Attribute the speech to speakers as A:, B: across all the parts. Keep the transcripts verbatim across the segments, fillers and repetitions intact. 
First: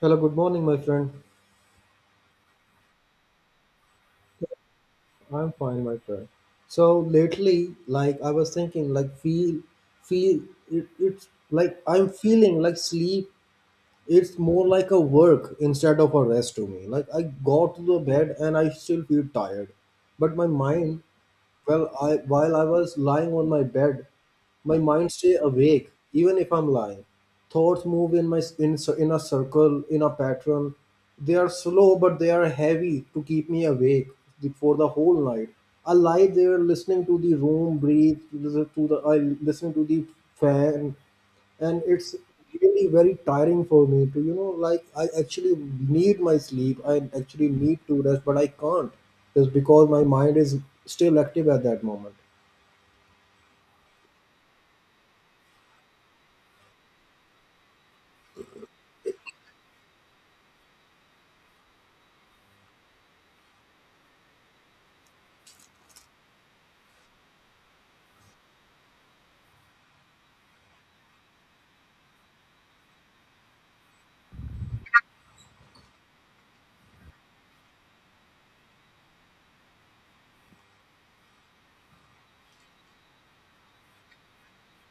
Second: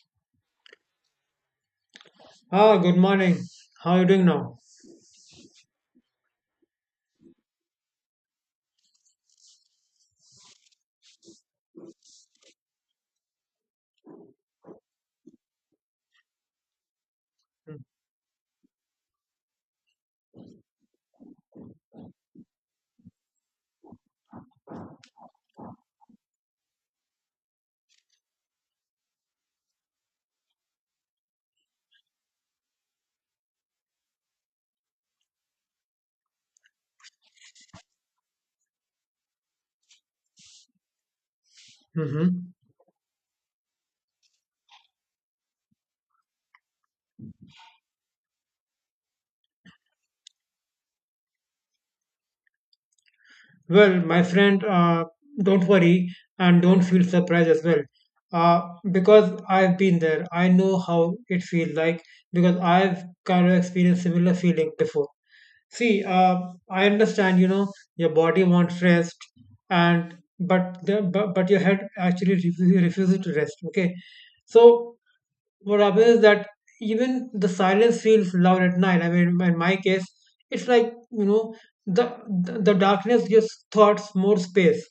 A: Hello, good morning, my friend.
B: Ah, good morning. How are you doing now?
A: I'm fine, my friend. So lately, like I was thinking, like feel, feel it, it's like I'm feeling like sleep. It's more like a work instead of a rest to me. Like I got to the bed and I still feel tired, but my mind Well, I while I was lying on my bed, my mind stay awake even if I'm lying. Thoughts move in my in, cir- in a circle, in a pattern. They are slow but they are heavy to keep me awake the- for the whole night. I lie there listening to the room breathe, listen to the I listening to the fan, and it's
B: Hmm.
A: really very tiring for me to, you know like I actually need my sleep. I actually need to rest, but I can't, just because my mind is still active at that moment.
B: Well, my friend, uh, don't worry and don't feel surprised as well. Uh, because I've been there. I know how it feels like because I've kind of experienced similar feeling before. See, uh, I understand, you know, your body wants rest and but the, but, but your head actually refuses, refuses to rest. Okay. So what happens is that even the silence feels loud at night. I mean, in my case, it's like, you know the the the darkness gives thoughts more space.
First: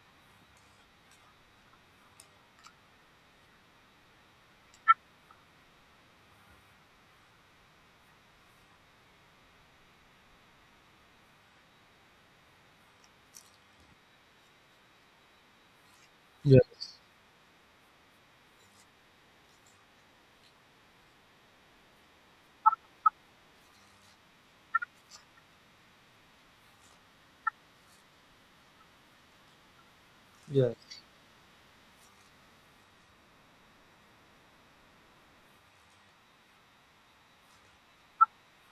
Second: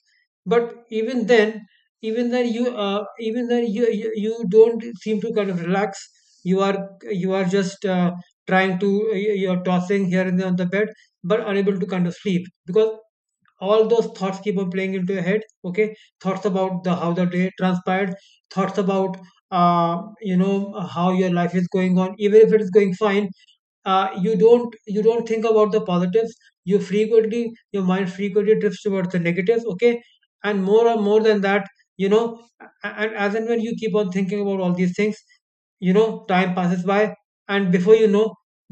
B: But even then, even then you uh, even then you, you you don't seem to kind of relax. You are you are just uh, trying to you- you're tossing here and there on the bed, but unable to kind of sleep because all those thoughts keep on playing into your head. Okay, thoughts about the
A: Yes.
B: how the day transpired, thoughts about uh, you know how your life is going on even if it is going fine. Uh, you don't you don't think about the positives. You frequently your mind frequently drifts towards the negatives. Okay, and
A: Yes.
B: more and more than that, you know a- and as and when you keep on thinking about all these things, you know time passes by, and before you know,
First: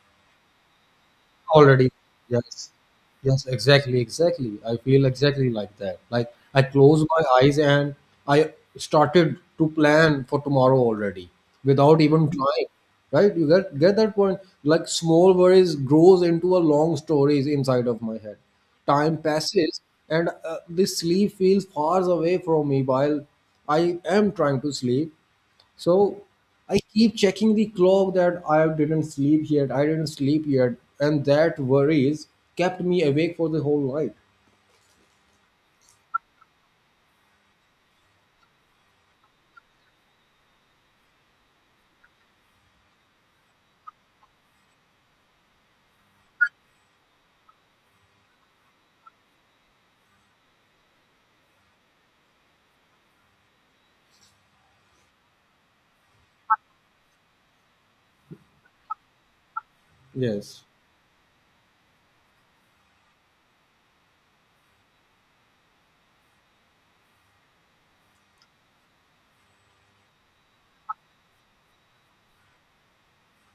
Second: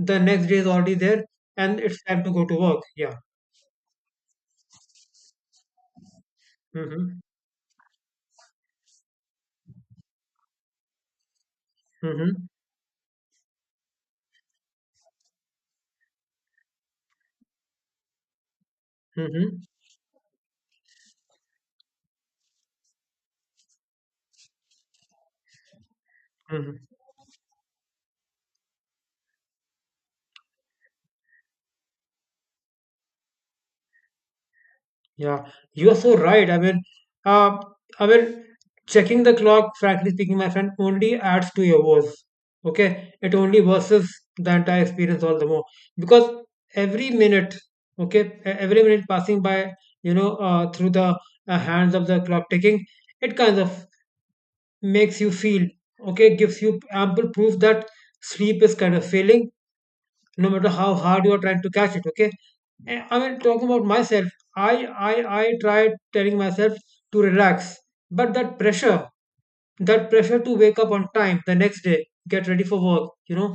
B: the next day is already there, and
A: Already,
B: it's time to go to
A: yes.
B: work. Yeah.
A: Yes, exactly, exactly. I feel exactly like that. Like I close
B: Mm-hmm.
A: my eyes and I started to plan for tomorrow already without even
B: Mm-hmm.
A: trying. Right? You get get that point. Like, small worries grows into a long stories inside of my head. Time
B: Mm-hmm.
A: passes, and uh, this sleep feels far away from me while I am trying to sleep. So
B: Mm-hmm.
A: I keep checking the clock that I didn't sleep yet, I didn't sleep yet, and that worries kept me awake for the whole night.
B: Yeah, you are so right. I mean, uh, I mean, checking the clock, frankly speaking, my friend, only adds to your woes. Okay, it only worsens the entire experience all the more because every minute, okay, e- every minute passing by, you know, uh, through the uh, hands of the clock ticking, it kind of makes you feel, okay, gives you ample proof that sleep is kind of failing no
A: Yes,
B: matter how hard you are trying to catch it. Okay. Eh, i mean, talking about myself, i i i tried telling myself to relax, but that pressure that pressure to wake up on time the next day, get ready for work, you know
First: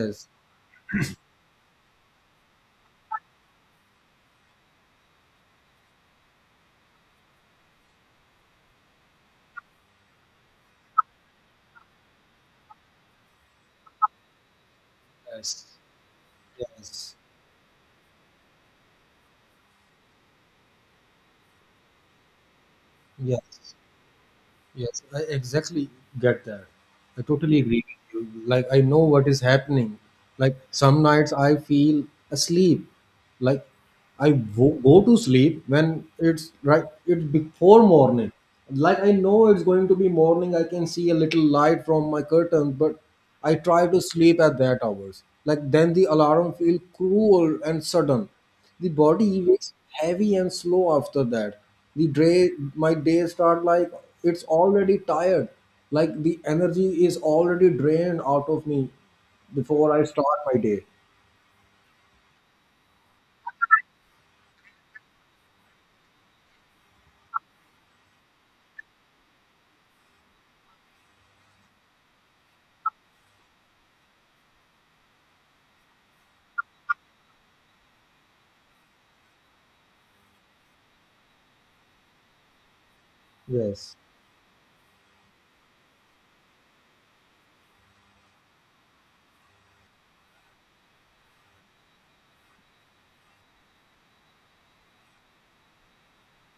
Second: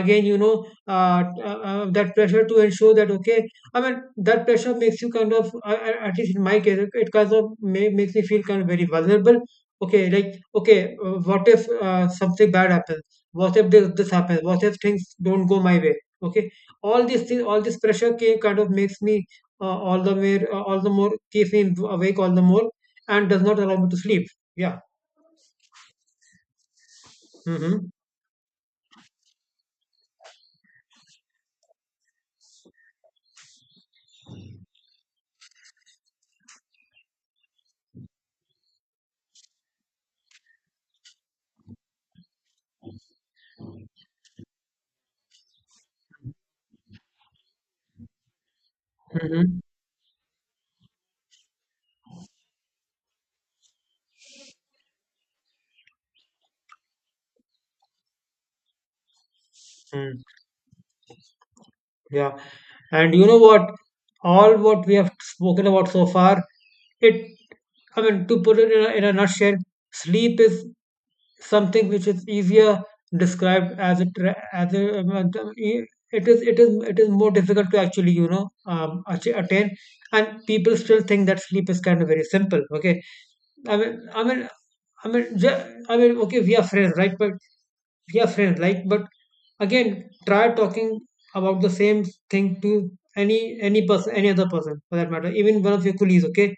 B: again, you know uh, uh, uh, that pressure to ensure that. Okay, I mean, that pressure makes you kind of, uh, uh, at least in my case, it it kind of ma- makes me feel kind of very vulnerable. Okay, like, okay, uh, what if uh, something bad happens, what if this, this happens, what if things don't go
A: yes,
B: my way? Okay, all
A: yes,
B: these things, all this pressure ca- kind of makes me, uh, all the more uh, all the more keeps me awake all the more, and does not
A: yes.
B: allow me to sleep. Yeah.
A: Yes, I exactly get that. I totally agree
B: Hmm.
A: with you. Like, I know what is happening. Like, some nights I feel asleep. Like, I wo- go to sleep when it's right, it's before morning. Like, I know it's going to be morning. I can see a little light from my curtains, but I try to sleep at that hours. Like, then the alarm feel cruel and sudden. The body
B: Mhm.
A: wakes heavy and slow after that. The day my day start like it's already tired. Like, the energy is already drained out of me before I
B: Mm.
A: start my day.
B: Yeah. And you know what? All what we have spoken about so far, it, I mean, to put it in a, in a nutshell, sleep is something which is easier described as a tra- as a um, uh, e- it is it is it is more difficult to actually, you know um, achi- attain, and people still think that sleep is kind of very simple. Okay. I
A: Yes,
B: mean, I mean, I mean, ju- I mean, okay, we are friends, right? But we are friends, like, but again, try talking about the same thing to any any person, any other person for that matter, even one of your colleagues. Okay,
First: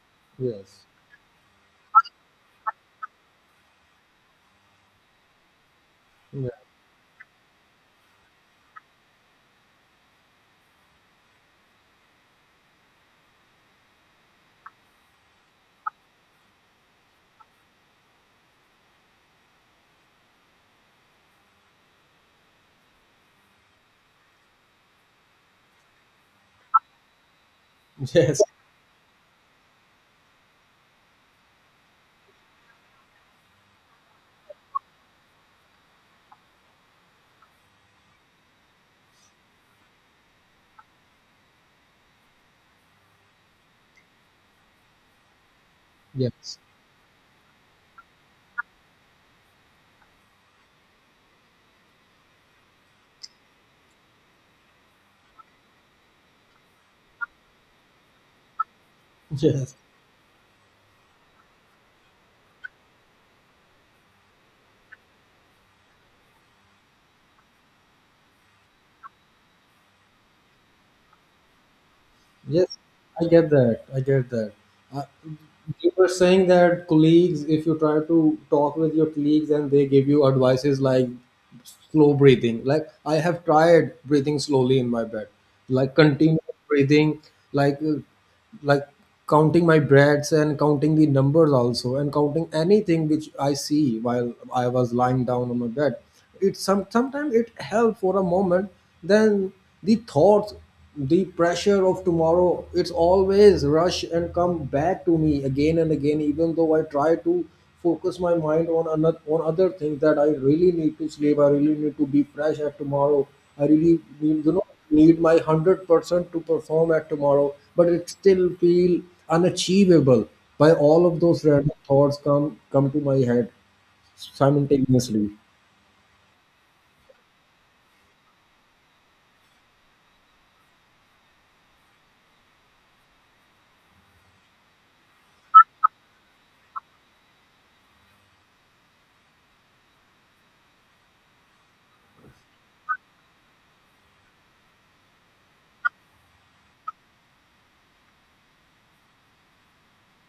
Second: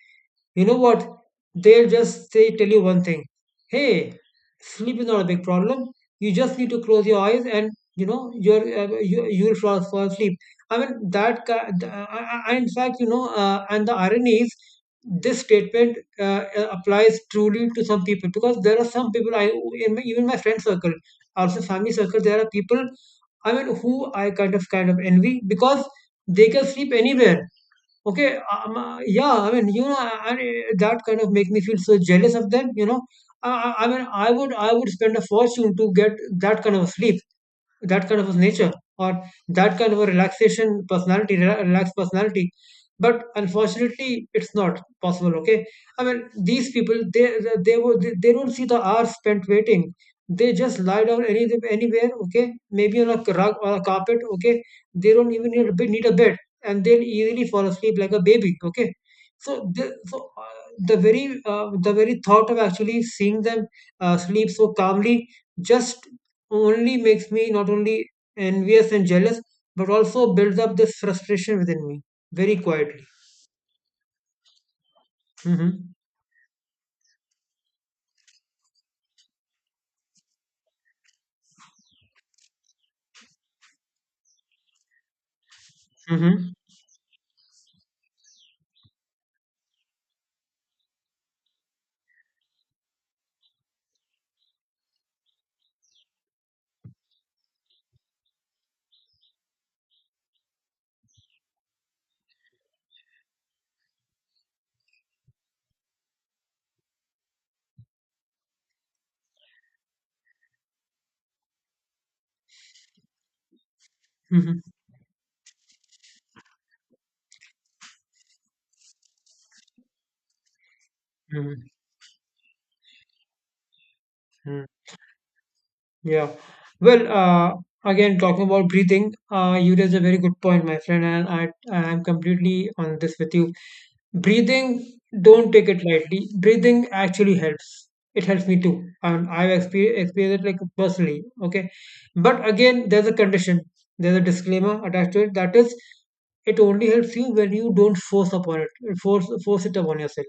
B: you know
A: yes,
B: what? They'll just say tell you one thing. Hey, sleep is not a big problem. You
A: yeah,
B: just need to close your eyes, and you know you're uh, you you'll fall, fall asleep. I mean that. ki- th- I, I, I- in fact, you know, uh, and the irony is, this statement, uh, uh, applies truly to some people because there are some people, I in my, even my friend circle, also family circle, there are people I mean who I kind of kind of envy because they can sleep anywhere. Okay,
A: yes,
B: um, uh, yeah, I mean, you know I, I- that kind of make me feel so jealous of them. You know, I, I I mean I would I would spend a fortune to get that kind of sleep, that kind of a nature, or that kind of a relaxation personality, rela- relaxed personality. But unfortunately, it's not possible. Okay, I mean,
A: yes,
B: these people, they they would they, they don't see the hours spent waiting. They just lie down any, anywhere. Okay, maybe on a rug or a carpet. Okay, they don't even need a bed, need a bed, and they'll easily fall asleep like a baby. Okay, so
A: yes.
B: the so uh, the very uh, the very thought of actually seeing them uh, sleep so calmly, just only makes me not only envious and jealous, but also builds up this frustration within me, very
A: Yes,
B: quietly.
A: I get that. I get that. Uh, you
B: Hmm.
A: were saying that colleagues, if you try to talk with your colleagues and they give you advices like slow breathing. Like, I have tried breathing slowly in my bed, like
B: Hmm.
A: continuous breathing, like uh, like counting my breaths and counting the numbers also and counting anything which I see while I was lying down on my bed. It some sometimes it helps for a moment, then the thoughts, the pressure of tomorrow, it's always rush and come back to me again and again, even though I try to focus my mind on another on other things. That I really need to sleep. I really need to be fresh at tomorrow. I really need, you
B: Hmm.
A: know need my hundred percent to perform at tomorrow, but it still feel unachievable by all of those
B: Hmm.
A: random thoughts come come to my head
B: Hmm.
A: simultaneously.
B: Yeah. Well, uh, again, talking about breathing, uh, you raised a very good point, my friend, and I, I am completely on this with you. Breathing, don't take it lightly. Breathing actually helps. It helps me too. And I've experienced, experienced it like personally. Okay, but again, there's a condition, there's a disclaimer attached to it. That is, it only helps you when you don't force upon it. Force, force it upon yourself.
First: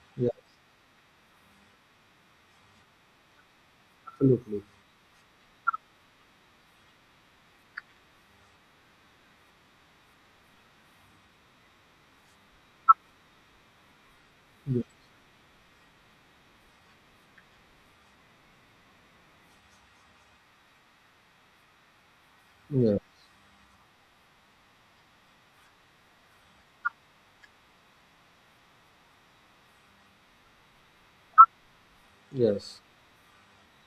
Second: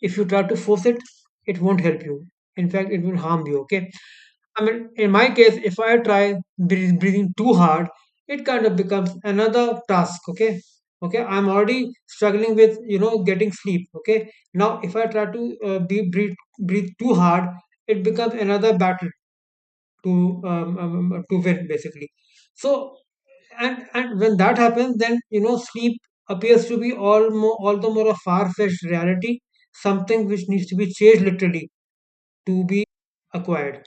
B: If you
A: Yeah,
B: try to force it, it won't help you. In fact, it will harm you. Okay,
A: absolutely.
B: I mean, in my case, if I try breath- breathing too hard, it kind of becomes another task. Okay. Okay, I'm already struggling with, you know, getting sleep. Okay, now,
A: Yeah,
B: if I try to uh, be, breathe, breathe too hard, it becomes another battle to um, um, um, to win, basically. So,
A: yeah.
B: and and when that happens, then you know sleep appears to be all more all the more a far-fetched reality, something which needs to be changed, literally, to
A: Yes,
B: be acquired,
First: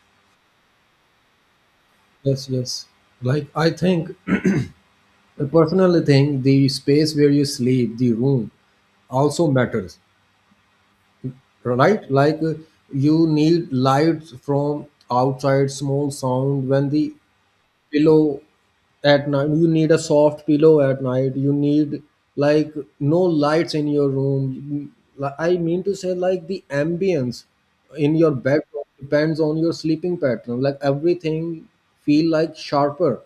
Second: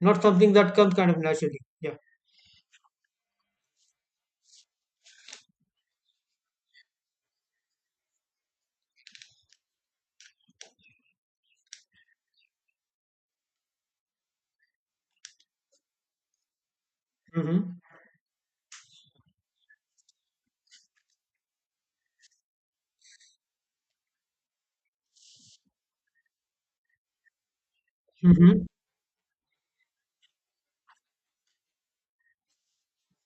B: not something that comes kind of naturally. Yeah.
A: yes, yes. Like, I think, I personally think the space where you sleep, the room, also matters, right? Like uh, you need lights from outside, small sound when the
B: Mm-hmm.
A: pillow at night. You need a soft pillow at night. You need, like, no lights in your room. Li- I mean to say, like, the ambience in your
B: Mm-hmm.
A: bedroom depends on your sleeping pattern. Like everything feel like sharper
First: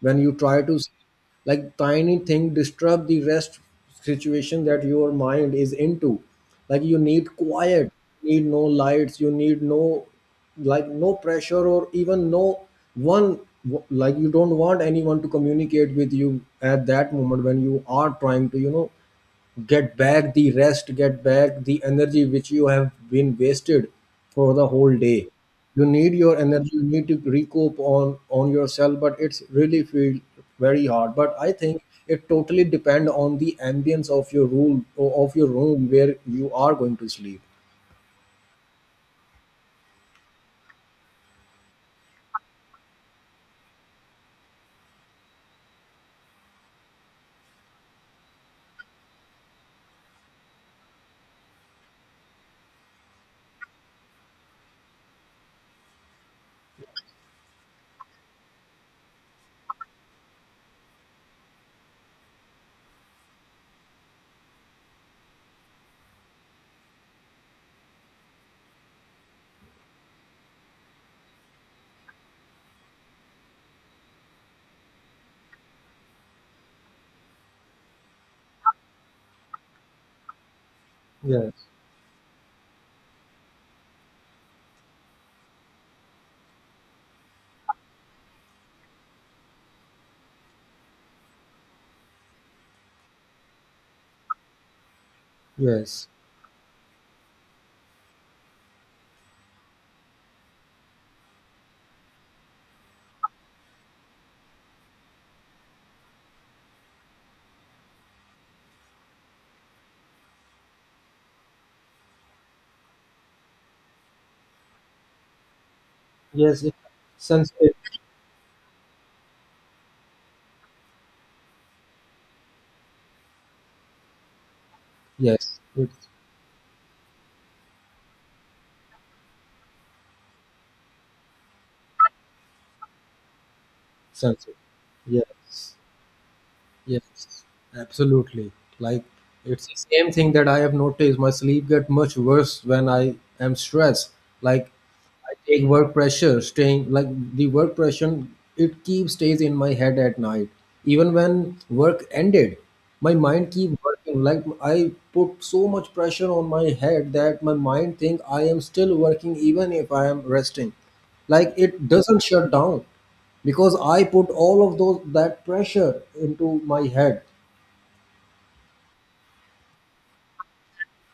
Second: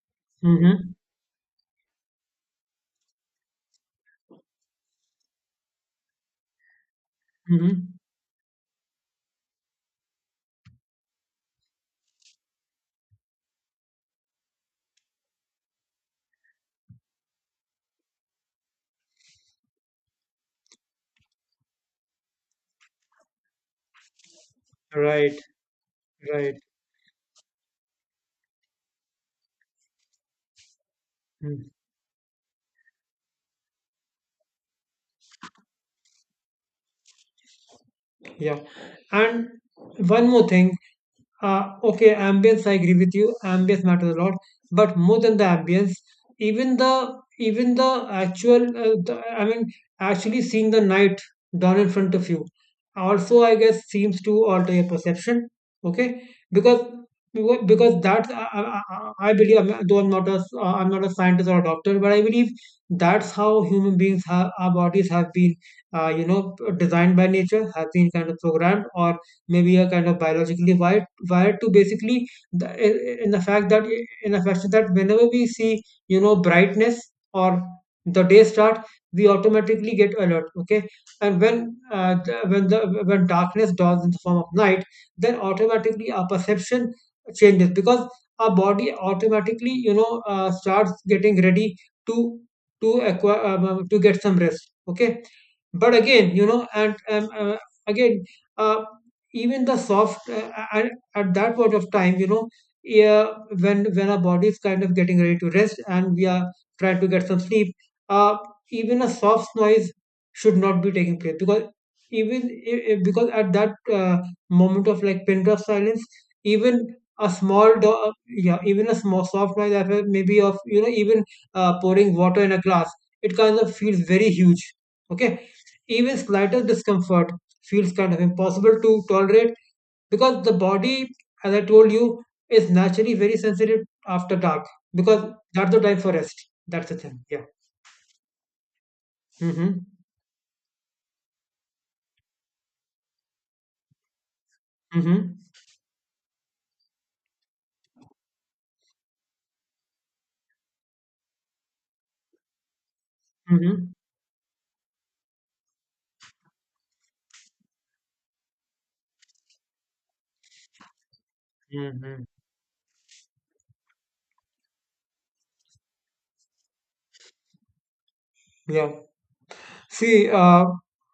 A: when you try to
B: Mm-hmm.
A: sleep. Like tiny thing disturb the rest situation that your mind is into. Like, you need quiet,
B: Mm-hmm.
A: need no lights, you need no, like no pressure, or even no one. Like, you don't want anyone to communicate with you at that moment when you are trying to, you know, get back the rest, get back the energy which you have been wasted for the whole day.
B: Right.
A: You need your
B: Right.
A: energy, you need to recoup on on yourself, but it's really feel very hard. But I
B: Mm.
A: think it totally depend on the ambience of your room, of your room where you are going to sleep.
B: Yeah. And one more thing. Uh, okay, ambience, I agree with you. Ambience matters a lot, but more than the ambience, even the even the actual, uh, the, I mean, actually seeing the night dawn in front of you, also, I guess, seems to alter your perception. Okay, because because because that's, I, I, I I believe, I'm- though I'm not a s- uh, I'm not a scientist or a doctor, but I believe that's how human beings have our bodies have been, uh, you know designed by nature, have been kind of programmed, or maybe a kind of biologically wired wired to basically, the, in the fact that in the fact that whenever we see, you know brightness, or the day start, we automatically get alert. Okay, and
A: Yes,
B: when uh, the, when the when darkness dawns in the form of night, then automatically our perception changes because our body automatically, you know uh, starts getting ready to to acquire um, um, to get some rest. Okay, but
A: yes,
B: again, you know and, and uh, again uh, even the soft, uh, at, at that point of time, you know yeah, when when our body is kind of getting ready to rest, and we are trying to get some sleep. Uh, even a soft noise should not be taking place, because even i- i- because at that uh, moment of, like, pin drop silence,
A: yes. It's
B: even a
A: sunset.
B: small do- uh, yeah, even a small soft noise as well, maybe of, you know even, uh, pouring water in a glass, it kind of feels very huge. Okay,
A: Yes, it's
B: even slightest discomfort feels kind of impossible to tolerate because the body, as I told you, is naturally very sensitive after
A: sunset.
B: dark, because that's
A: Yes.
B: the time for rest. That's the thing. Yeah.
A: Yes, absolutely. Like, it's the
B: Mm-hmm.
A: same thing that I have noticed. My sleep get much worse when I am stressed. Like, I
B: Mm-hmm.
A: take work pressure, staying like the work pressure, it keeps stays in my head at night. Even when work ended, my mind keep
B: Mm-hmm.
A: working. Like, I put so much pressure on my head that my mind think I am still working even if I am resting. Like, it doesn't
B: Mm-hmm.
A: shut down because I put all of those that pressure into my head.
B: Yeah. See, uh,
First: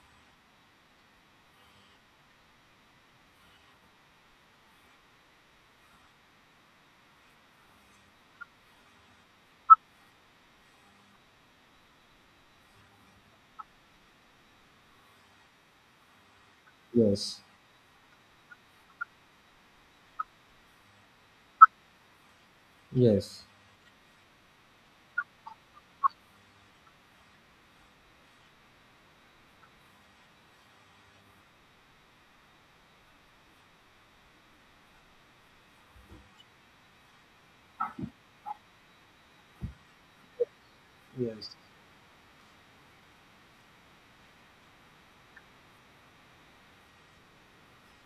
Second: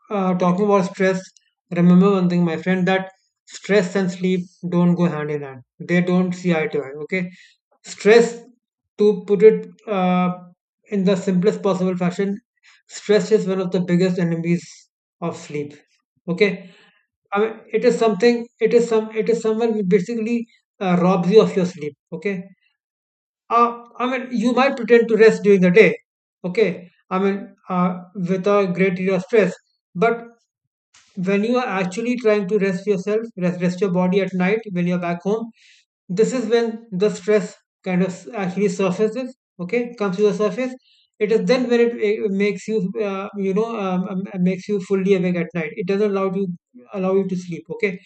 B: uh, talking about stress, remember one thing, my friend, that stress and sleep don't go hand in hand. They don't see eye to eye. Okay, stress, to put it uh, in the simplest possible fashion, stress is one of the biggest enemies of sleep. Okay, I
A: Yes,
B: mean, it is something. It is some. It is someone who basically, uh, robs you of your sleep. Okay,
A: yes,
B: uh, I mean, you might pretend to rest during the day, okay? I mean, uh, with a great deal of stress. But when you are actually trying to rest yourself, rest, rest your body at night when you're back home, this is when the stress kind of s- actually surfaces, okay? Comes to the surface. It is
A: yes,
B: then when it, it makes you, uh, you know, um, um, makes you fully awake at night. It doesn't allow you allow you to sleep, okay?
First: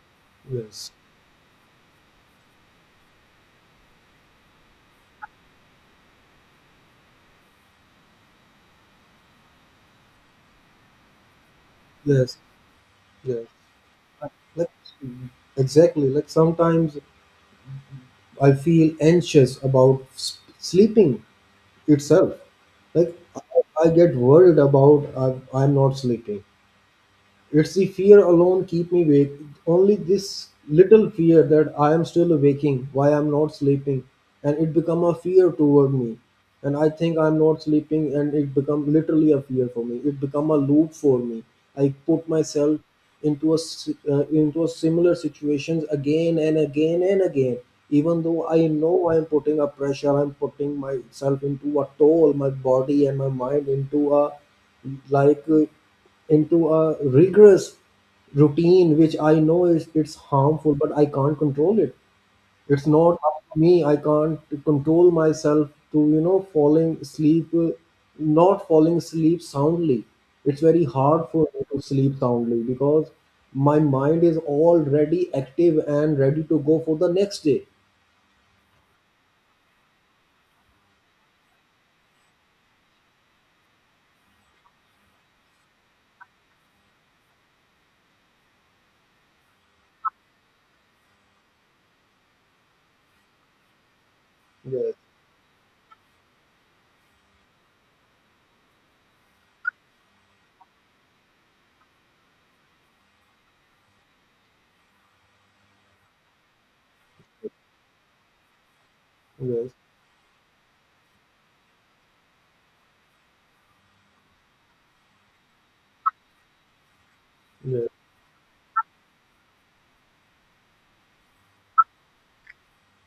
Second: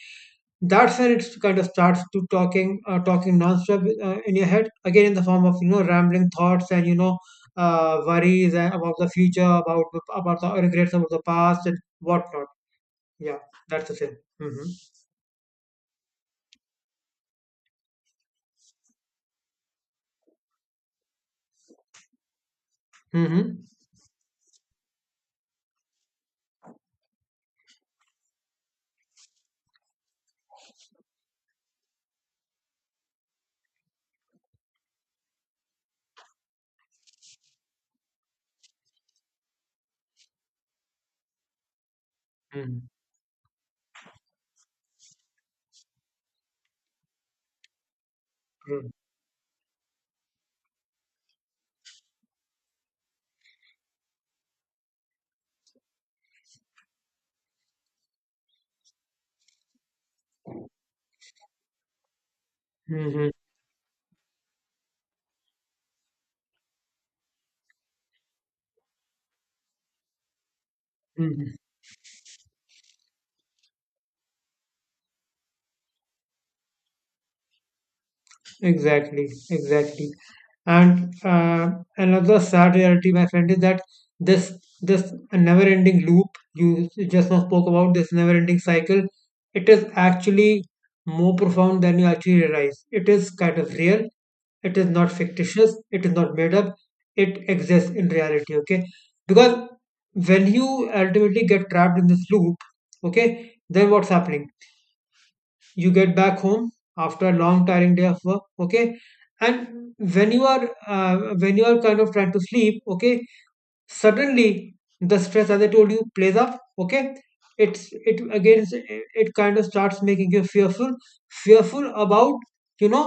A: yes,
B: That's when it kind of starts to talking uh, talking nonstop, uh, in your head, again, in the form of, you know rambling thoughts, and, you know uh, worries, and about the future, about the- about the regrets, about the past, and
A: yes,
B: whatnot. Yeah.
A: yes.
B: That's the thing. Mm-hmm.
A: Like, exactly. Like sometimes I feel anxious about s- sleeping itself. Like, I,
B: Mm-hmm.
A: I get worried about I, I'm not sleeping. It's the fear alone keep me awake. Only this little fear that I am still waking, why I'm not sleeping, and it become a fear toward me. And I think I'm not sleeping, and it become literally a fear for me. It become a loop for me. I put myself
B: Mm-hmm.
A: into a s- uh, into a similar situations again and again and again. Even though I know I'm putting a pressure, I'm putting myself into a toll, my body and my mind into a like. Uh, into a rigorous routine which I know is it's harmful, but I can't control it. It's not
B: Mm-hmm.
A: up to me. I can't control myself to, you know, falling asleep, uh, not falling asleep soundly. It's very hard for
B: Mm-hmm.
A: me to sleep soundly because my mind is already active and ready to go for the next day.
B: Exactly, exactly. And uh, another sad reality, my friend, is that this this never-ending loop you just now spoke about, this never-ending cycle, it is actually more profound than you actually realize. It is kind of real. It is
A: Yes,
B: not fictitious. It is not made up. It exists in reality. Okay, because when you ultimately get trapped in this loop, okay, then what's happening? You get back home after a long tiring day of work, okay, and
A: yes,
B: when you are uh, when you are kind of trying to sleep, okay, suddenly the stress, as I told you, plays up, okay. It's it again. It kind of starts making you fearful, fearful about you know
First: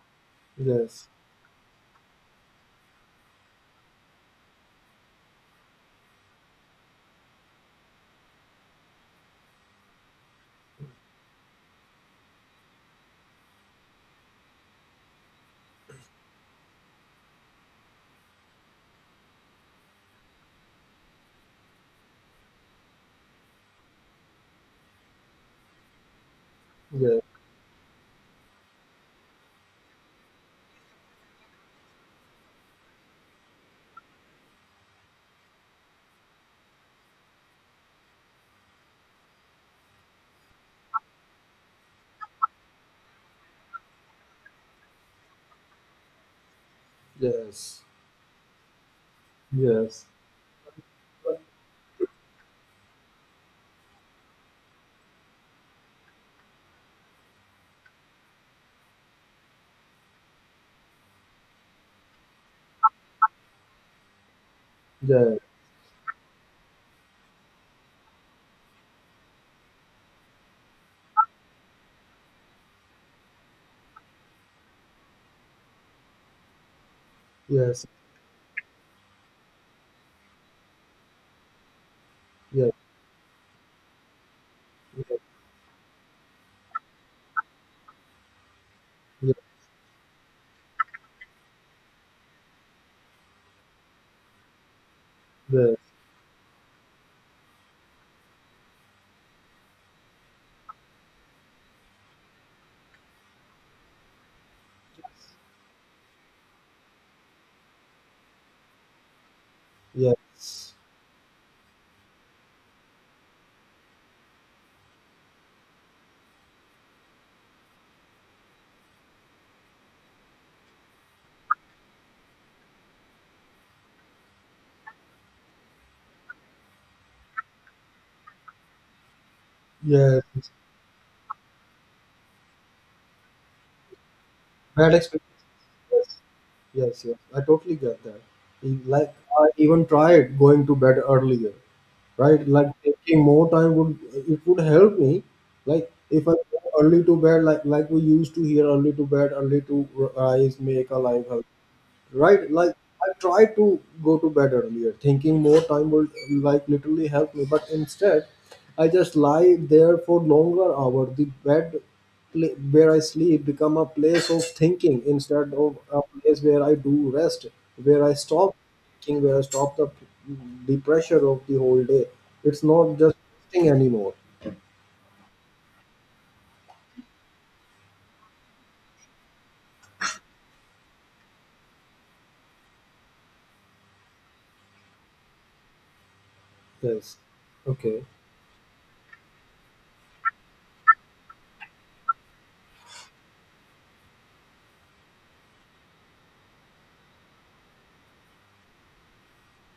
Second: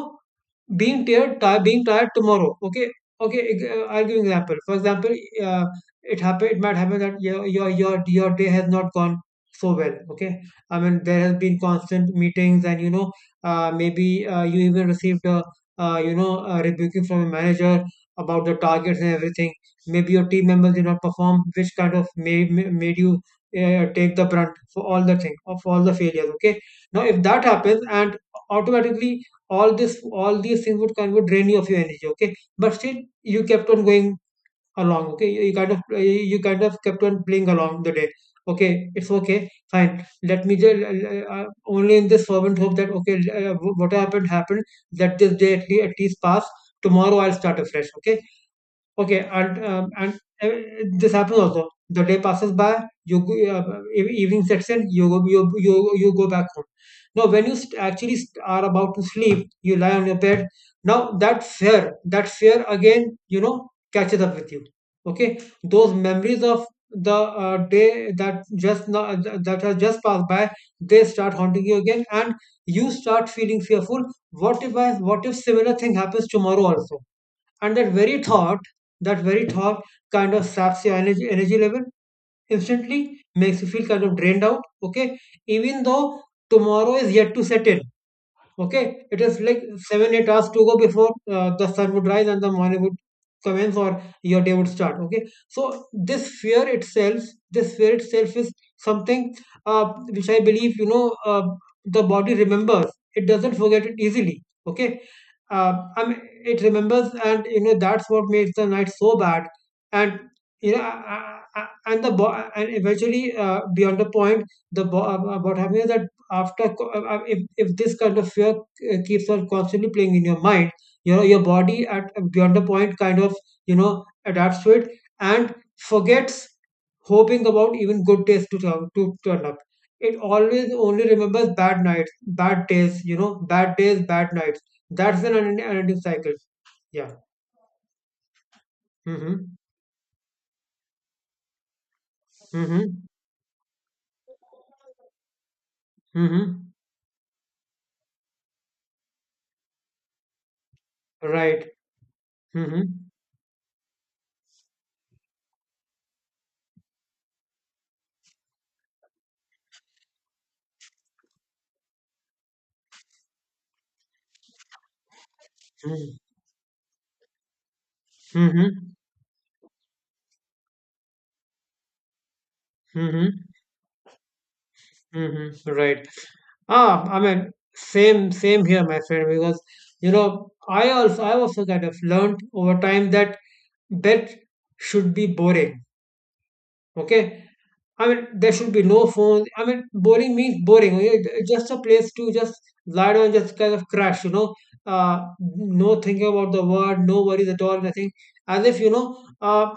B: being
A: yes,
B: tired, tired being tired tomorrow. Okay, okay. ex- uh, I'll give you an example. For example, uh, it happen. It might happen that your your your your day has not gone so well. Okay, I mean there has been constant meetings, and you know, uh, maybe uh, you even received a uh, you know a rebuking from your manager about the targets and everything. Maybe your team members did not perform, which kind of made made you. Uh, take the brunt for all the thing of all the failures, okay. Now if
A: yes,
B: that happens, and automatically all this all these things would kind of drain you of your energy, okay, but still you kept on going along, okay. You you kind of you kind of kept on playing along the day, okay. It's okay, fine. Let me just uh, uh, uh, only in this fervent hope that, okay, uh, what happened happened. Let this day at least, at least pass. Tomorrow I'll start
A: yes,
B: afresh, okay. Okay,
A: yes, yes,
B: and
A: yes,
B: um,
A: yes,
B: and uh, this happens also. The day passes by, you go, uh, eve- evening sets in, you go, you you you go back home. Now, when you st- actually st- are about to sleep, you lie on your bed. Now, that fear, that fear again, you know, catches up with you.
A: yes, yes,
B: Okay, those memories of the uh, day that just now, uh, th- that has just passed by, they start haunting you again, and you start feeling fearful. What if I? What if similar thing happens tomorrow also? And that very thought that very thought kind of saps your energy energy level instantly, makes you feel kind of drained out, okay, even though tomorrow is yet to set in. Okay, it
A: yes.
B: is
A: Yes.
B: like seven, eight hours to go before uh, the sun would rise and the morning would commence or your day would start. Okay,
A: Yes.
B: so this fear itself, this fear itself is something uh, which I believe you know uh, the body remembers. It doesn't forget it easily. Okay, uh, I mean, it remembers, and you know that's what makes the night so bad. And
A: Yes,
B: you know, I- I- I- and the bo- and eventually uh, beyond the point, the bo- uh, what happens is that after co- uh, uh, if if this kind of fear uh, keeps on constantly playing in your mind, you know your body at uh, beyond the point kind of, you know, adapts to it and forgets hoping about even good days to turn, to turn up. It
A: yes,
B: always only remembers bad nights, bad days, you know, bad days bad nights
A: bad
B: That's an
A: experience.
B: unending unending
A: Yes,
B: cycle.
A: yes,
B: Yeah.
A: yes. I totally get that. E- Like, I
B: Mm-hmm.
A: even tried going to bed earlier, right? Like,
B: Mm-hmm.
A: taking more time would, it would help me. Like, if I go
B: Mm-hmm.
A: early to bed, like like we used to hear, early to bed, early to rise, make a life healthy.
B: Right.
A: Right? Like,
B: Mm-hmm.
A: I try to go to bed earlier thinking more time would, like, literally help me, but instead I just lie there for longer hour. The bed, pla- where I sleep, become a place of thinking instead of a
B: Mm-hmm.
A: place where I do rest, where I stop
B: Mm-hmm.
A: thinking, where I stop the the pressure of the whole day. It's not just resting anymore.
B: Mm-hmm. Right. Ah, I mean, same, same here, my friend, because you know, I also I also kind of learned over time that death should be boring.
A: Yes,
B: Okay.
A: okay,
B: I mean, there should be no phones. I mean, boring means boring. It- It's just a place to just lie down, just kind of crash, you know. Uh, no thinking about the word, no worries at all, nothing. As if, you know, uh,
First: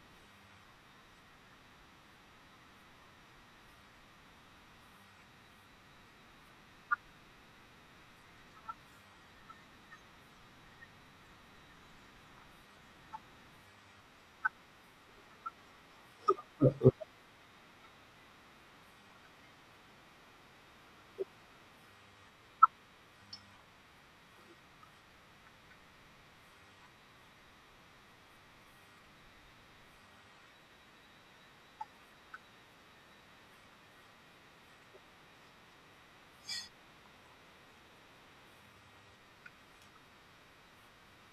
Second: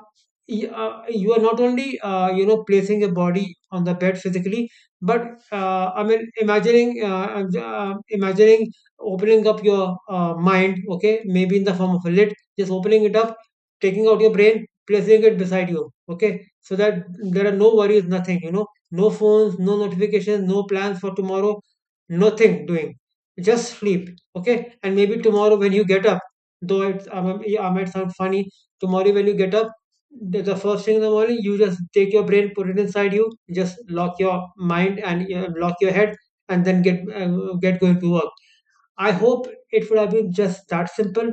B: y- uh, you are not only, uh, you know, placing your body on the bed physically, but uh, I mean, imagining, uh, um, j- uh, imagining opening up your uh, mind, okay, maybe in the form of a lid, just opening it up, taking out your brain, placing it beside you, okay, so that there are no worries, nothing, you know, no phones, no notifications, no plans for tomorrow, nothing doing. Just sleep, okay? And maybe tomorrow when you get up, though it's, I might I might sound funny, tomorrow when you get up, the the first thing in the morning, you just take your brain, put it inside you, just lock your mind and uh, lock your head, and then get uh, get going to work. I hope it would have been just that simple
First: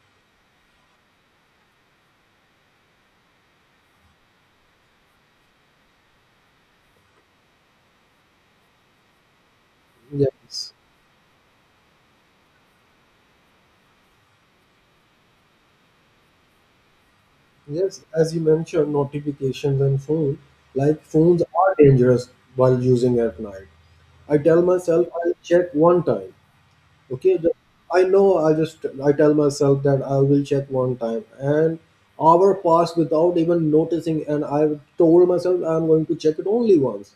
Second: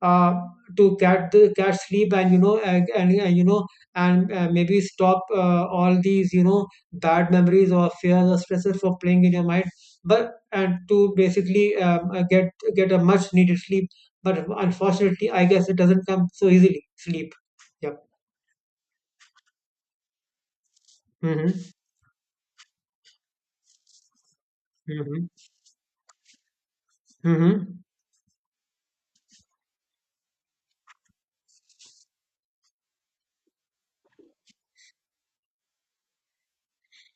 B: uh, to cat the cat sleep, and you know, and, and, and you know, and uh, maybe stop uh, all these, you know, bad memories or fears or stresses from playing in your mind. But
A: yes.
B: and to basically um, uh, get get a much needed sleep. But unfortunately, I guess it doesn't come so easily. Sleep. Yep.
A: Yes, as you mentioned, notifications and phone, like phones
B: Mm-hmm.
A: are dangerous while using at night. I tell myself
B: Mm-hmm.
A: I'll check one time. Okay, just,
B: Mm-hmm.
A: I know, I just I tell myself that I will check one time, and hour passed without even noticing, and I told myself I'm going to check it only once.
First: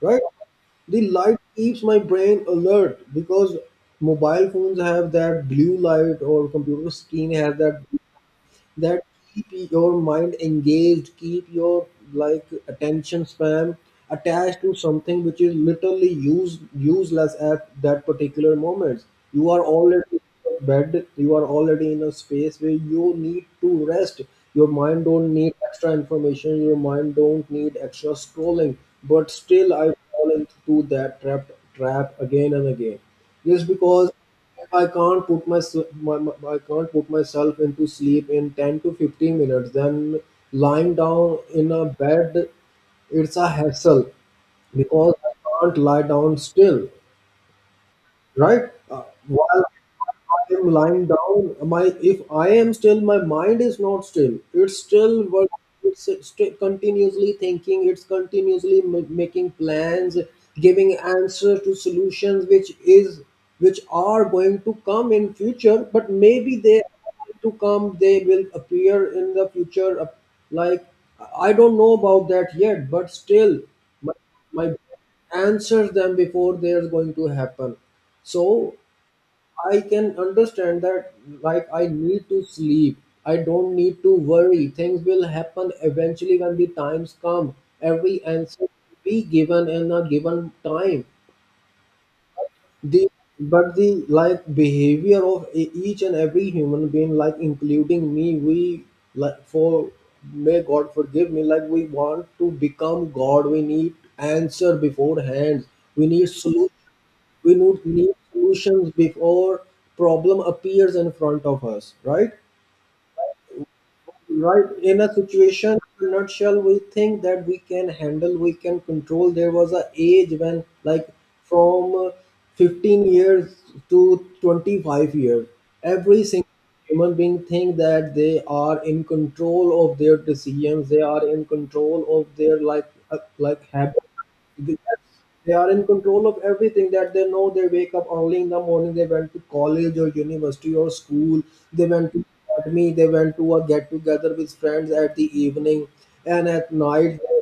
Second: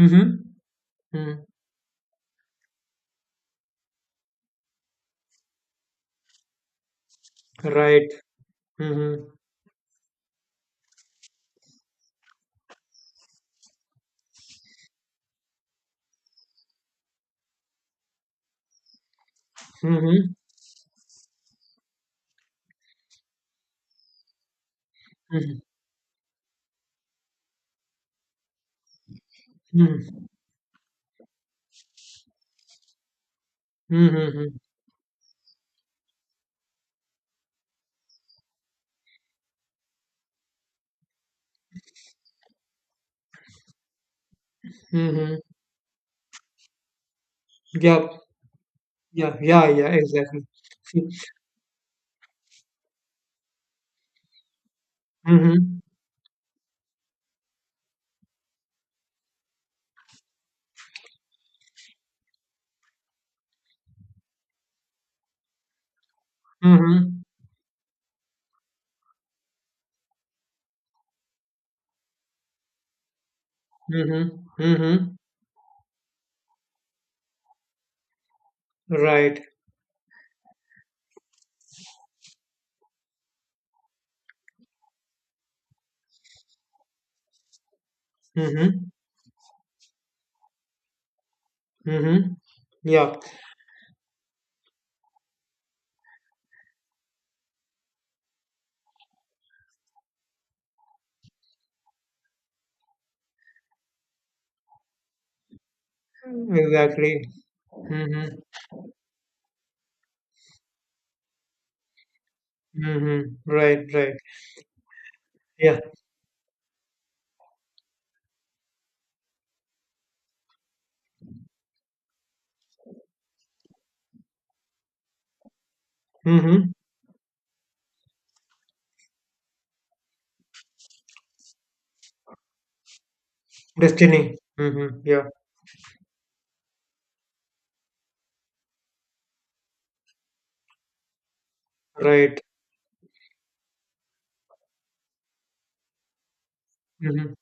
A: Right? The light
B: Mm-hmm.
A: keeps my brain alert because mobile phones have that blue light, or computer screen has that,
B: Right.
A: that
B: Mm-hmm.
A: keep your mind engaged, keep your, like, attention span attached to something which is literally use useless at that particular moment. You are already
B: Mm-hmm.
A: in a bed, you are already in a space where you need to rest. Your mind don't need
B: Mm-hmm.
A: extra information, your mind don't need extra scrolling, but still I
B: Mm-hmm.
A: fall into that trap trap again and again, just because
B: Mm-hmm.
A: I can't put my, my, my- I can't put myself into sleep in ten to fifteen minutes. Then lying down in a bed, it's a hassle because I
B: Mm-hmm.
A: can't lie down still,
B: Yeah,
A: right? Uh,
B: yeah,
A: while
B: yeah, yeah, exactly.
A: I am lying down, my if I am still, my mind is not still. It's still work.
B: Mm-hmm.
A: It's st- continuously thinking. It's continuously ma- making plans, giving answers to solutions, which is which are going to come in future. But maybe they are
B: Mm-hmm.
A: going to come. They will appear in the future. uh, Like, I don't know about that yet, but still
B: Mm-hmm.
A: my
B: Mm-hmm.
A: answer them before they're going to happen. So
B: Right.
A: I can understand that, like, I need to sleep. I don't need to worry. Things will happen eventually when the times come. Every answer
B: Mm-hmm.
A: will be given in a given time.
B: Mm-hmm.
A: The
B: Yeah,
A: But the, like, behavior of e- each and every human being, like including me, we like for, may God forgive me, like we want to become God. We need answer beforehand, we need solution,
B: exactly.
A: we need, need
B: Mm-hmm.
A: solutions before problem appears in front of us, right?
B: Mm-hmm. Right, right.
A: Right. In a situation,
B: Yeah.
A: in a nutshell, we think that we can handle, we can control. There was a age when, like, from uh, fifteen years to twenty-five years, every single
B: Mm-hmm.
A: human being think that they are in control of their decisions, they are in control of their, like, uh, like habits.
B: Destiny.
A: they,
B: Mm-hmm. Yeah.
A: they are in control of everything that they know. They wake up early in the morning. They went to college or university or school. They went to
B: Right.
A: academy. They went to a get together with friends at the evening and at night.
B: Mm-hmm.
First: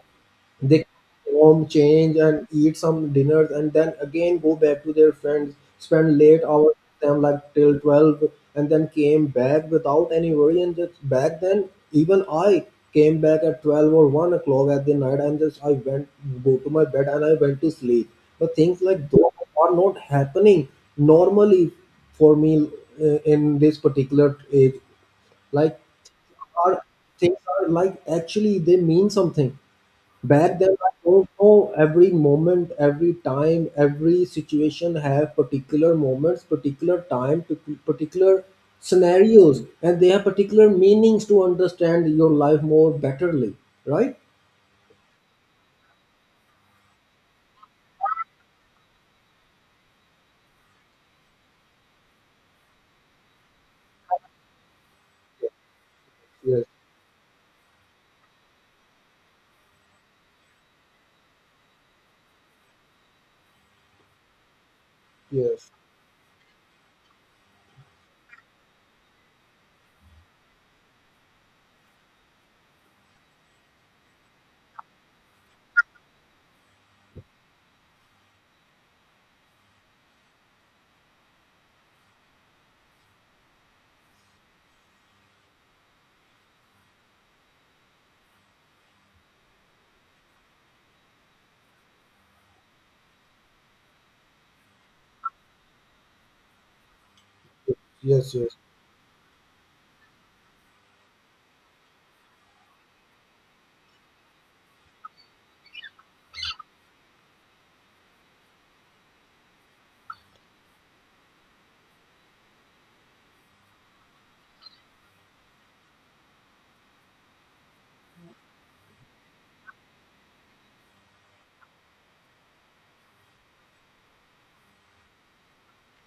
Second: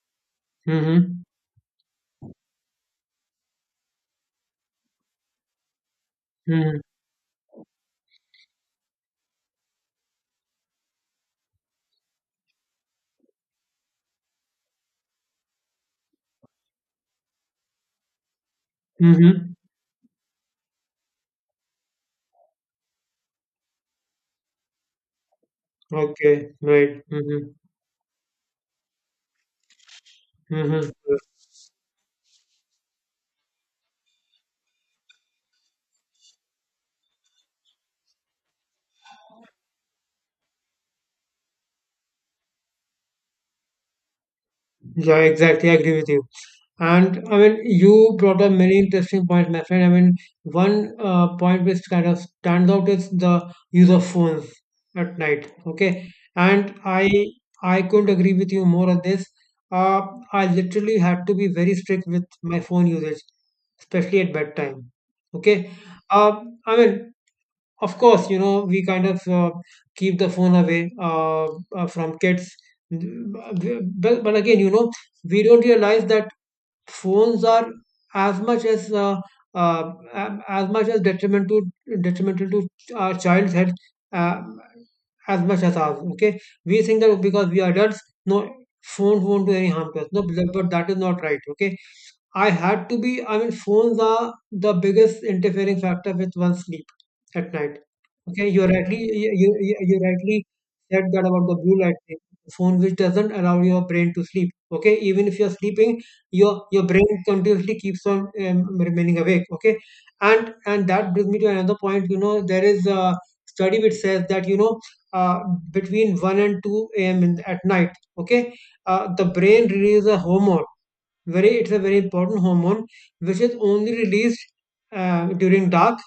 A: They
B: Mm-hmm.
A: come home, change, and eat some dinners, and then again go back to their friends, spend late hours
B: Mm-hmm.
A: with them, like till twelve, and then came back without any worry. And just back then, even I came back at twelve or one o'clock at the night, and just I went go to my bed and I went to sleep. But things like those
B: Mm-hmm.
A: are not happening normally for me uh, in this particular age. Like,
B: Okay.
A: are
B: Right.
A: things
B: Mm-hmm.
A: are like actually they mean something. Back then, I
B: Mm-hmm.
A: don't know, every moment, every time, every situation have particular moments, particular time to particular scenarios, and they have particular meanings to understand your life more betterly, right?
B: Yeah, exactly. I agree with you. And I mean, you brought up many interesting points, my friend. I mean, one uh, point which kind of stands out is the use of phones at night. Okay,
A: Yes,
B: and I I couldn't agree with you more on this. Uh, I literally had to be very strict with my phone usage, especially at bedtime. Okay,
A: yes,
B: uh, I mean, of course, you know, we kind of uh, keep the phone away uh, uh, from kids, but, but again, you know, we don't realize that phones are as much as uh, uh, a- as much as detrimental to detrimental to our child's health uh, as much as ours. Okay, we think that because we are adults, no, phones won't do any harm to us. No, but but that is not right. Okay, I had to be, I mean, phones are the biggest interfering factor with one's sleep at night.
A: yes,
B: Okay,
A: yes,
B: you rightly you, you, you you rightly said that about the blue light thing. Phone which doesn't allow your brain to sleep. Okay, even if you're sleeping, your your brain continuously keeps on um, remaining awake. Okay, and and that brings me to another point. You know, there is a study which says that you know uh, between one and two a m in, at night. Okay, uh, the brain releases a hormone, very it's a very important hormone which is only released uh, during dark,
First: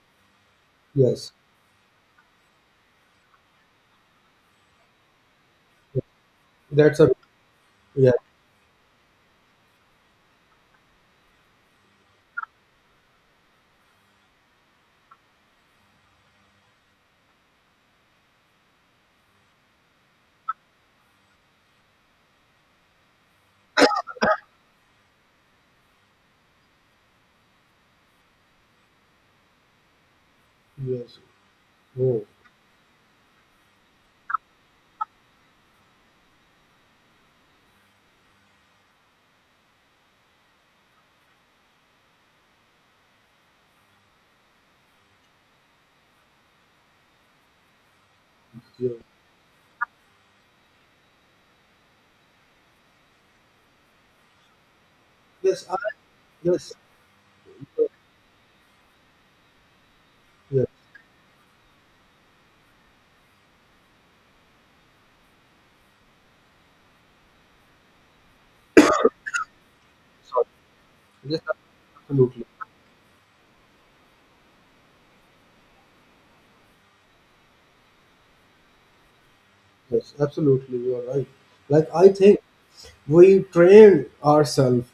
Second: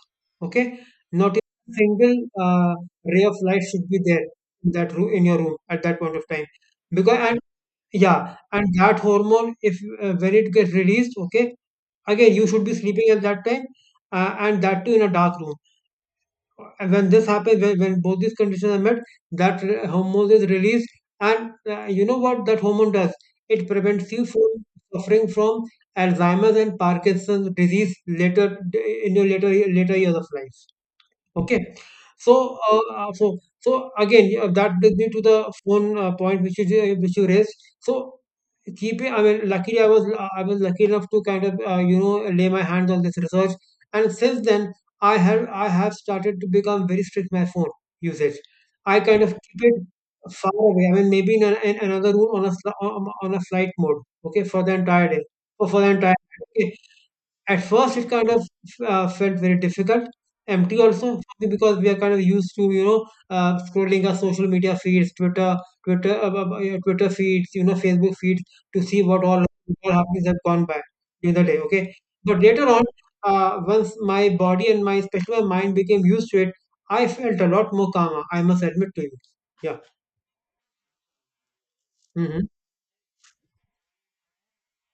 B: okay.
A: yes.
B: Not a single uh, ray of light should be there in that room, in your room, at that point of time,
A: That's a
B: because and,
A: Yeah,
B: yeah, and that hormone, if uh, when it gets released, okay, again you should be sleeping at that time, uh, and that too in a dark room. And when this happens, when, when both these conditions are met, that re- hormone is released. And uh, you know what that hormone does? It prevents you from suffering from Alzheimer's and Parkinson's disease later in your later later years of life.
A: yes.
B: Okay,
A: Oh,
B: so uh, uh, so so again uh, that brings me to the phone uh, point which you ju- which you raised. So keep it. I mean, luckily, I was I was lucky enough to kind of uh, you know lay my hands on this research, and since then, I have I have started to become very strict with my phone usage.
A: yes,
B: I kind of keep it far away. I mean, maybe in, a, in another room on a sli- on, on a flight mode. Okay, for the entire day
A: yes.
B: or
A: I
B: for the entire.
A: Yes,
B: At first, it kind of uh, felt very difficult,
A: yes.
B: empty also, because we are kind of used to, you know, uh, scrolling our social media feeds, Twitter, Twitter, uh, uh, uh, yeah, Twitter feeds, you know, Facebook feeds to see what all all happenings have
A: Sorry.
B: gone by during
A: Yes,
B: the day. Okay, but
A: absolutely.
B: later on, uh, once my body and my especially my mind became used to it, I felt a lot more calmer. I must admit to you. Yeah.
A: Yes, absolutely. You are right. Like, I think
B: Mm-hmm.
A: we train ourselves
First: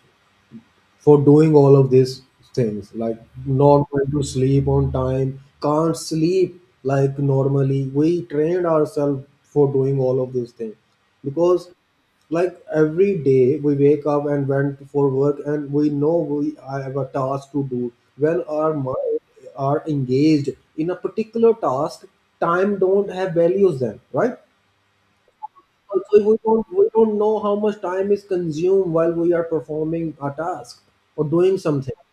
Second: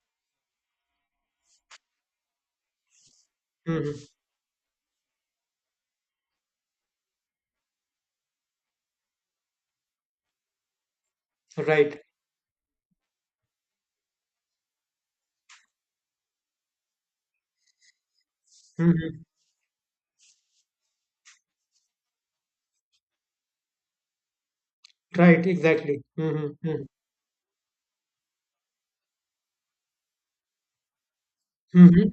A: for doing all of these things, like not
B: Mm-hmm.
A: going to sleep on time, can't sleep. Like, normally we trained ourselves for doing all of these things, because
B: Right.
A: like every day we wake up and went for work, and we know, we I have a task to do. When our mind
B: Mm-hmm.
A: are engaged in a particular task, time don't have values then, right?
B: Right. Exactly.
A: Also, we don't
B: Mm-hmm. Mm-hmm.
A: we don't know how much time is consumed while we are performing a task or doing something,
B: Mm-hmm.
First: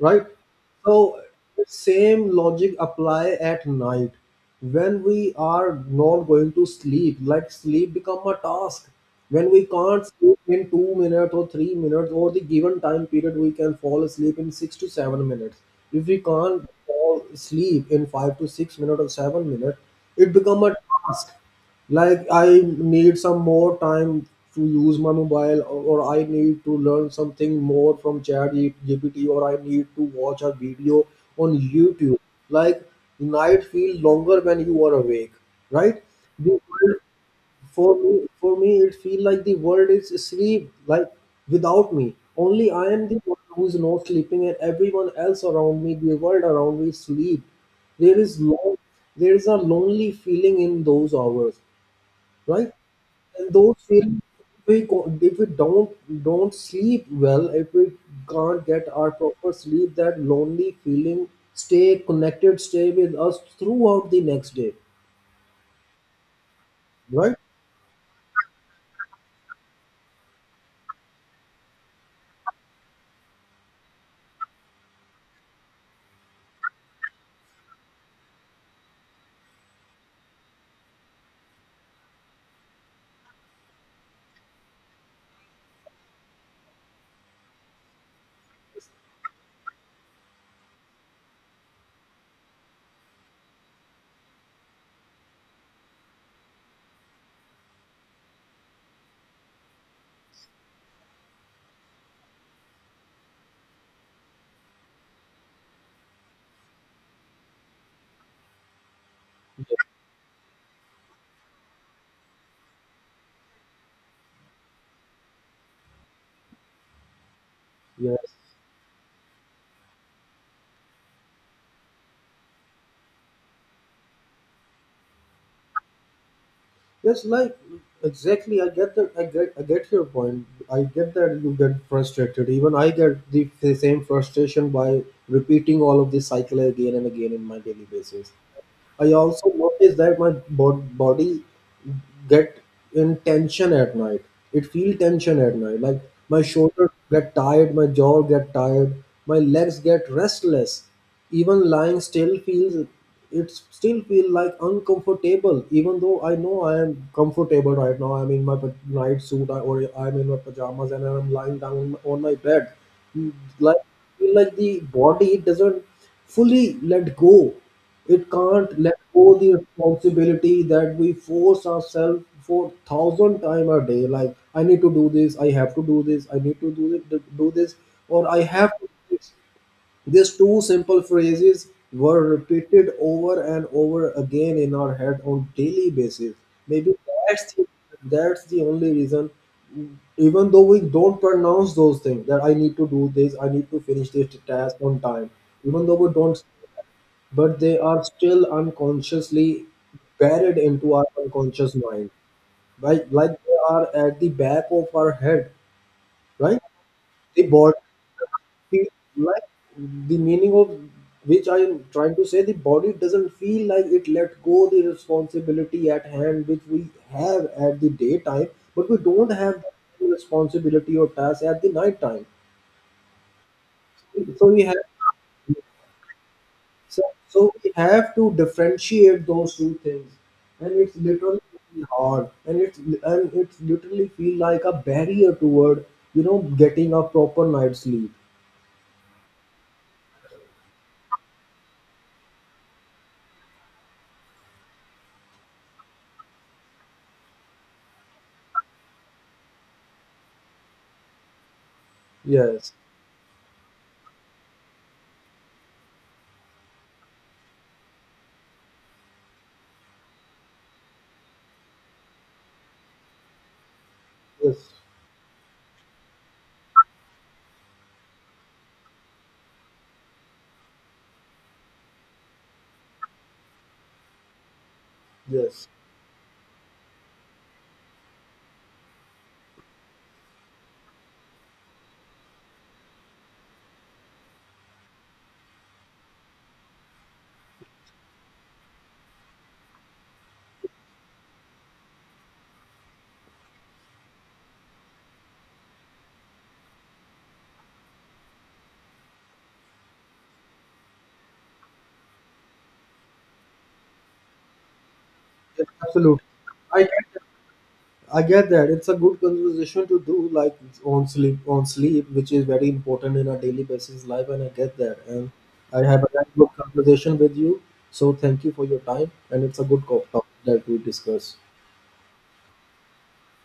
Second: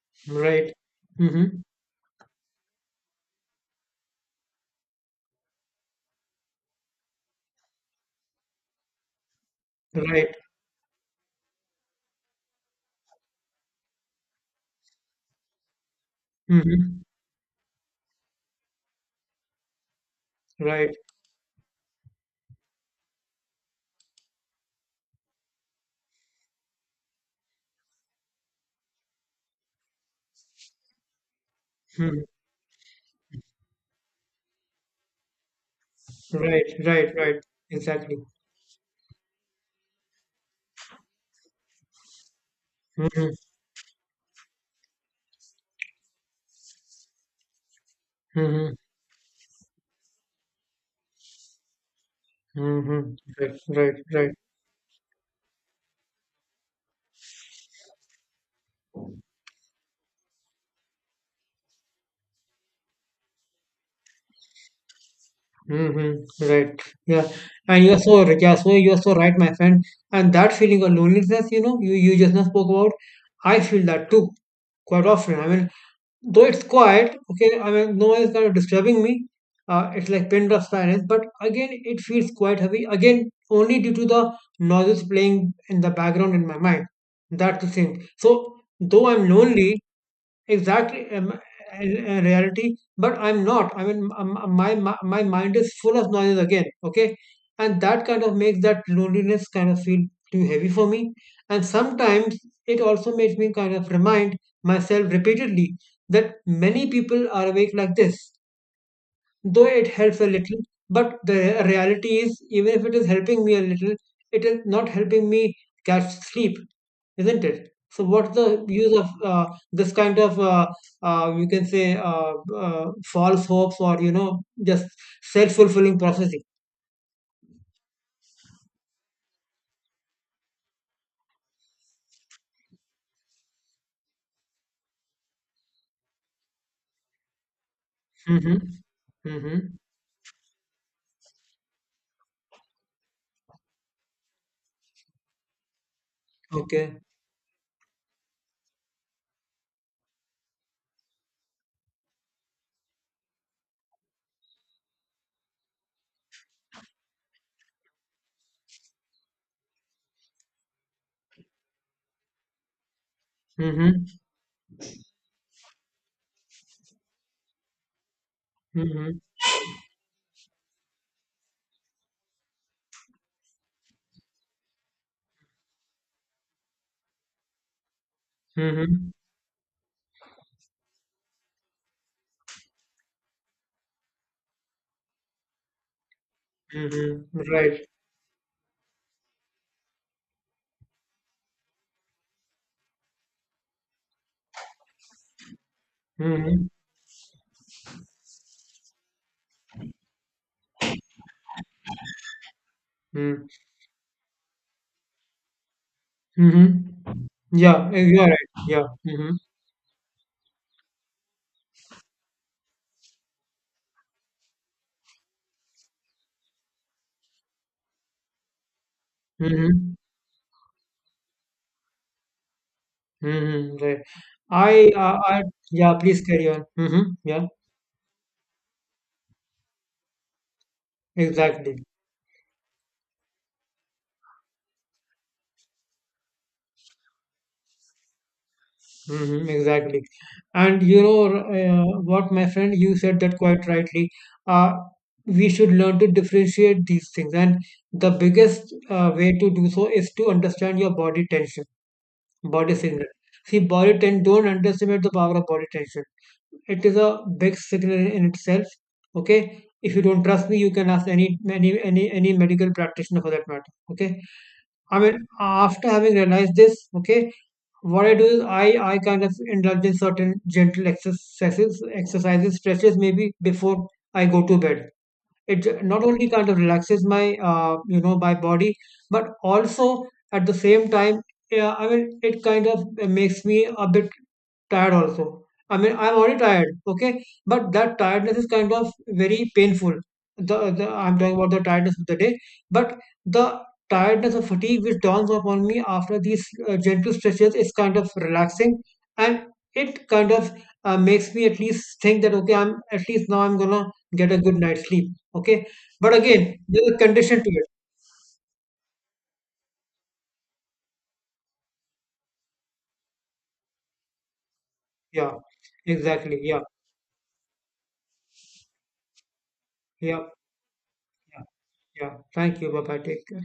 A: right?
B: Right.
A: So
B: Mm-hmm.
A: the same logic apply at night when we are not going to sleep. Like, sleep become a task when we can't
B: Right.
A: sleep in two minutes or three minutes, or the given time period we can fall asleep in six to seven minutes. If we can't
B: Mhm.
A: fall asleep in five to six minutes or seven minutes, it become a
B: Right.
A: task. Like, I need some more time to use my mobile, or or I need to learn something more from chat gpt, or I need to watch a video on youtube.
B: Mhm.
A: Like, night feel longer when you are awake, right? The
B: Right.
A: world,
B: Right. Right.
A: for me
B: Exactly.
A: for me it feel like the world is asleep, like without me. Only I am the
B: Mhm.
A: one who is not sleeping, and everyone else around me, the world around me, sleep. there is long
B: Mhm.
A: there is a lonely feeling in those hours, right?
B: Mhm.
A: And
B: Right.
A: those
B: Right.
A: feelings,
B: Right.
A: if we co- if we don't don't sleep well, if we can't get our proper sleep, that lonely feeling stay connected, stay with us throughout the next day,
B: Mhm. Right. Yeah.
A: right?
B: And you're so right. Yeah. So you're so right, my friend. And that feeling of loneliness, you know, you you just now spoke about, I feel that too quite often. I mean, though it's quiet, okay, I mean, no one is kind of disturbing me. Uh, it's like pin drop silence, but again, it feels quite heavy. Again, only due to the noises playing in the background in my mind. That's the thing. So, though I'm lonely, exactly, um, in in reality, but I'm not, I mean, um, um, my my my mind is full of noise again, okay, and that kind of makes that loneliness kind of feel too heavy for me. And sometimes it also makes me kind of remind myself repeatedly that many people are awake like this. Though it helps a little, but the reality is, even if it is helping me a little, it is not helping me catch sleep, isn't it? So what's
A: Yes,
B: the use of uh, this kind of uh, uh, you can say, uh, uh, false hopes or, you know, just self-fulfilling prophecy.
A: yes, like exactly. I get that. I get. I get your point. I get that you get frustrated. Even I get the, the same frustration by repeating all of this cycle again and again in my daily basis.
B: Mm-hmm.
A: I also
B: Mm-hmm.
A: notice that my bo- body get in tension at night. It feel tension at night. Like, my shoulder
B: Okay.
A: get tired, my jaw get tired, my legs get restless. Even lying still feels, it still feel like uncomfortable. Even though I know I am comfortable right now, I'm in my pa- night suit, I- or I'm in my pajamas and I'm lying down on my bed. Mm, Like,
B: Mm-hmm.
A: feel like the body doesn't fully let go. It can't let
B: Mm-hmm.
A: go the responsibility that we force ourselves for thousand time a day. Like, I need to do this, I have to do this, I need to do it, do this, or I have to
B: Mm-hmm.
A: do this. These two simple phrases were repeated over and over again in our head on daily basis. Maybe
B: Mm-hmm.
A: that's the,
B: Right.
A: that's the only reason. Even though we don't pronounce those things, that I need to do this, I need to finish this task on time, even though we don't,
B: Mm-hmm.
A: but they are still unconsciously buried into our unconscious mind, right? Like,
B: Mm-hmm.
A: they are at the back of our head, right? The body
B: Yeah, you're right, yeah.
A: feel
B: Mm-hmm.
A: like, the meaning of which I am trying to say, the body doesn't feel like it let go the responsibility at hand which we have at the daytime, but we don't have
B: Mm-hmm.
A: the responsibility or task at the night time.
B: Mm-hmm, right.
A: So we have
B: I, uh, I, yeah, please carry on.
A: so,
B: Mm-hmm,
A: so
B: yeah,
A: we have to differentiate those two things, and it's literally
B: exactly.
A: really hard, and it's and it's literally feel like a barrier toward, you know, getting a proper night's sleep.
B: Mm-hmm, exactly. And you know, uh, what, my friend, you said that quite rightly. Uh, we should learn to differentiate these things. And the biggest uh, way to do so is to understand your body tension,
A: Yes,
B: body signal. See, body tension, don't underestimate the power of body tension. It is a big signal in itself. Okay. If you don't trust me, you can ask any, any, any, any medical practitioner for that matter. Okay,
A: yes.
B: I mean, after having realized this, okay, what I do is I, I kind of indulge in certain gentle exercises, exercises, stretches maybe before I go to bed. It
A: Yes,
B: j- not only kind of relaxes my, uh, you know, my body, but also at the same time, yeah, I mean, it kind of makes me a bit tired also. I mean, I'm already tired, okay? But that tiredness is kind of very painful. The, the I'm talking about the tiredness of the day, but the tiredness or fatigue which dawns upon me after these uh, gentle stretches is kind of relaxing, and it kind of uh, makes me at least think that, okay, I'm at least now I'm gonna get a good night's sleep, okay?
A: yes,
B: But
A: absolutely.
B: again,
A: I
B: there's a
A: get that.
B: condition to it.
A: I get that. It's a good conversation to do, like on sleep, on sleep, which is very important in our daily basis life, and I get that. And
B: Yeah,
A: I have a very
B: exactly.
A: good
B: Yeah,
A: conversation with you. So thank you for your time, and it's a good co-
B: yeah,
A: topic that we discuss.
B: yeah, yeah. Thank you, bye bye. Take care.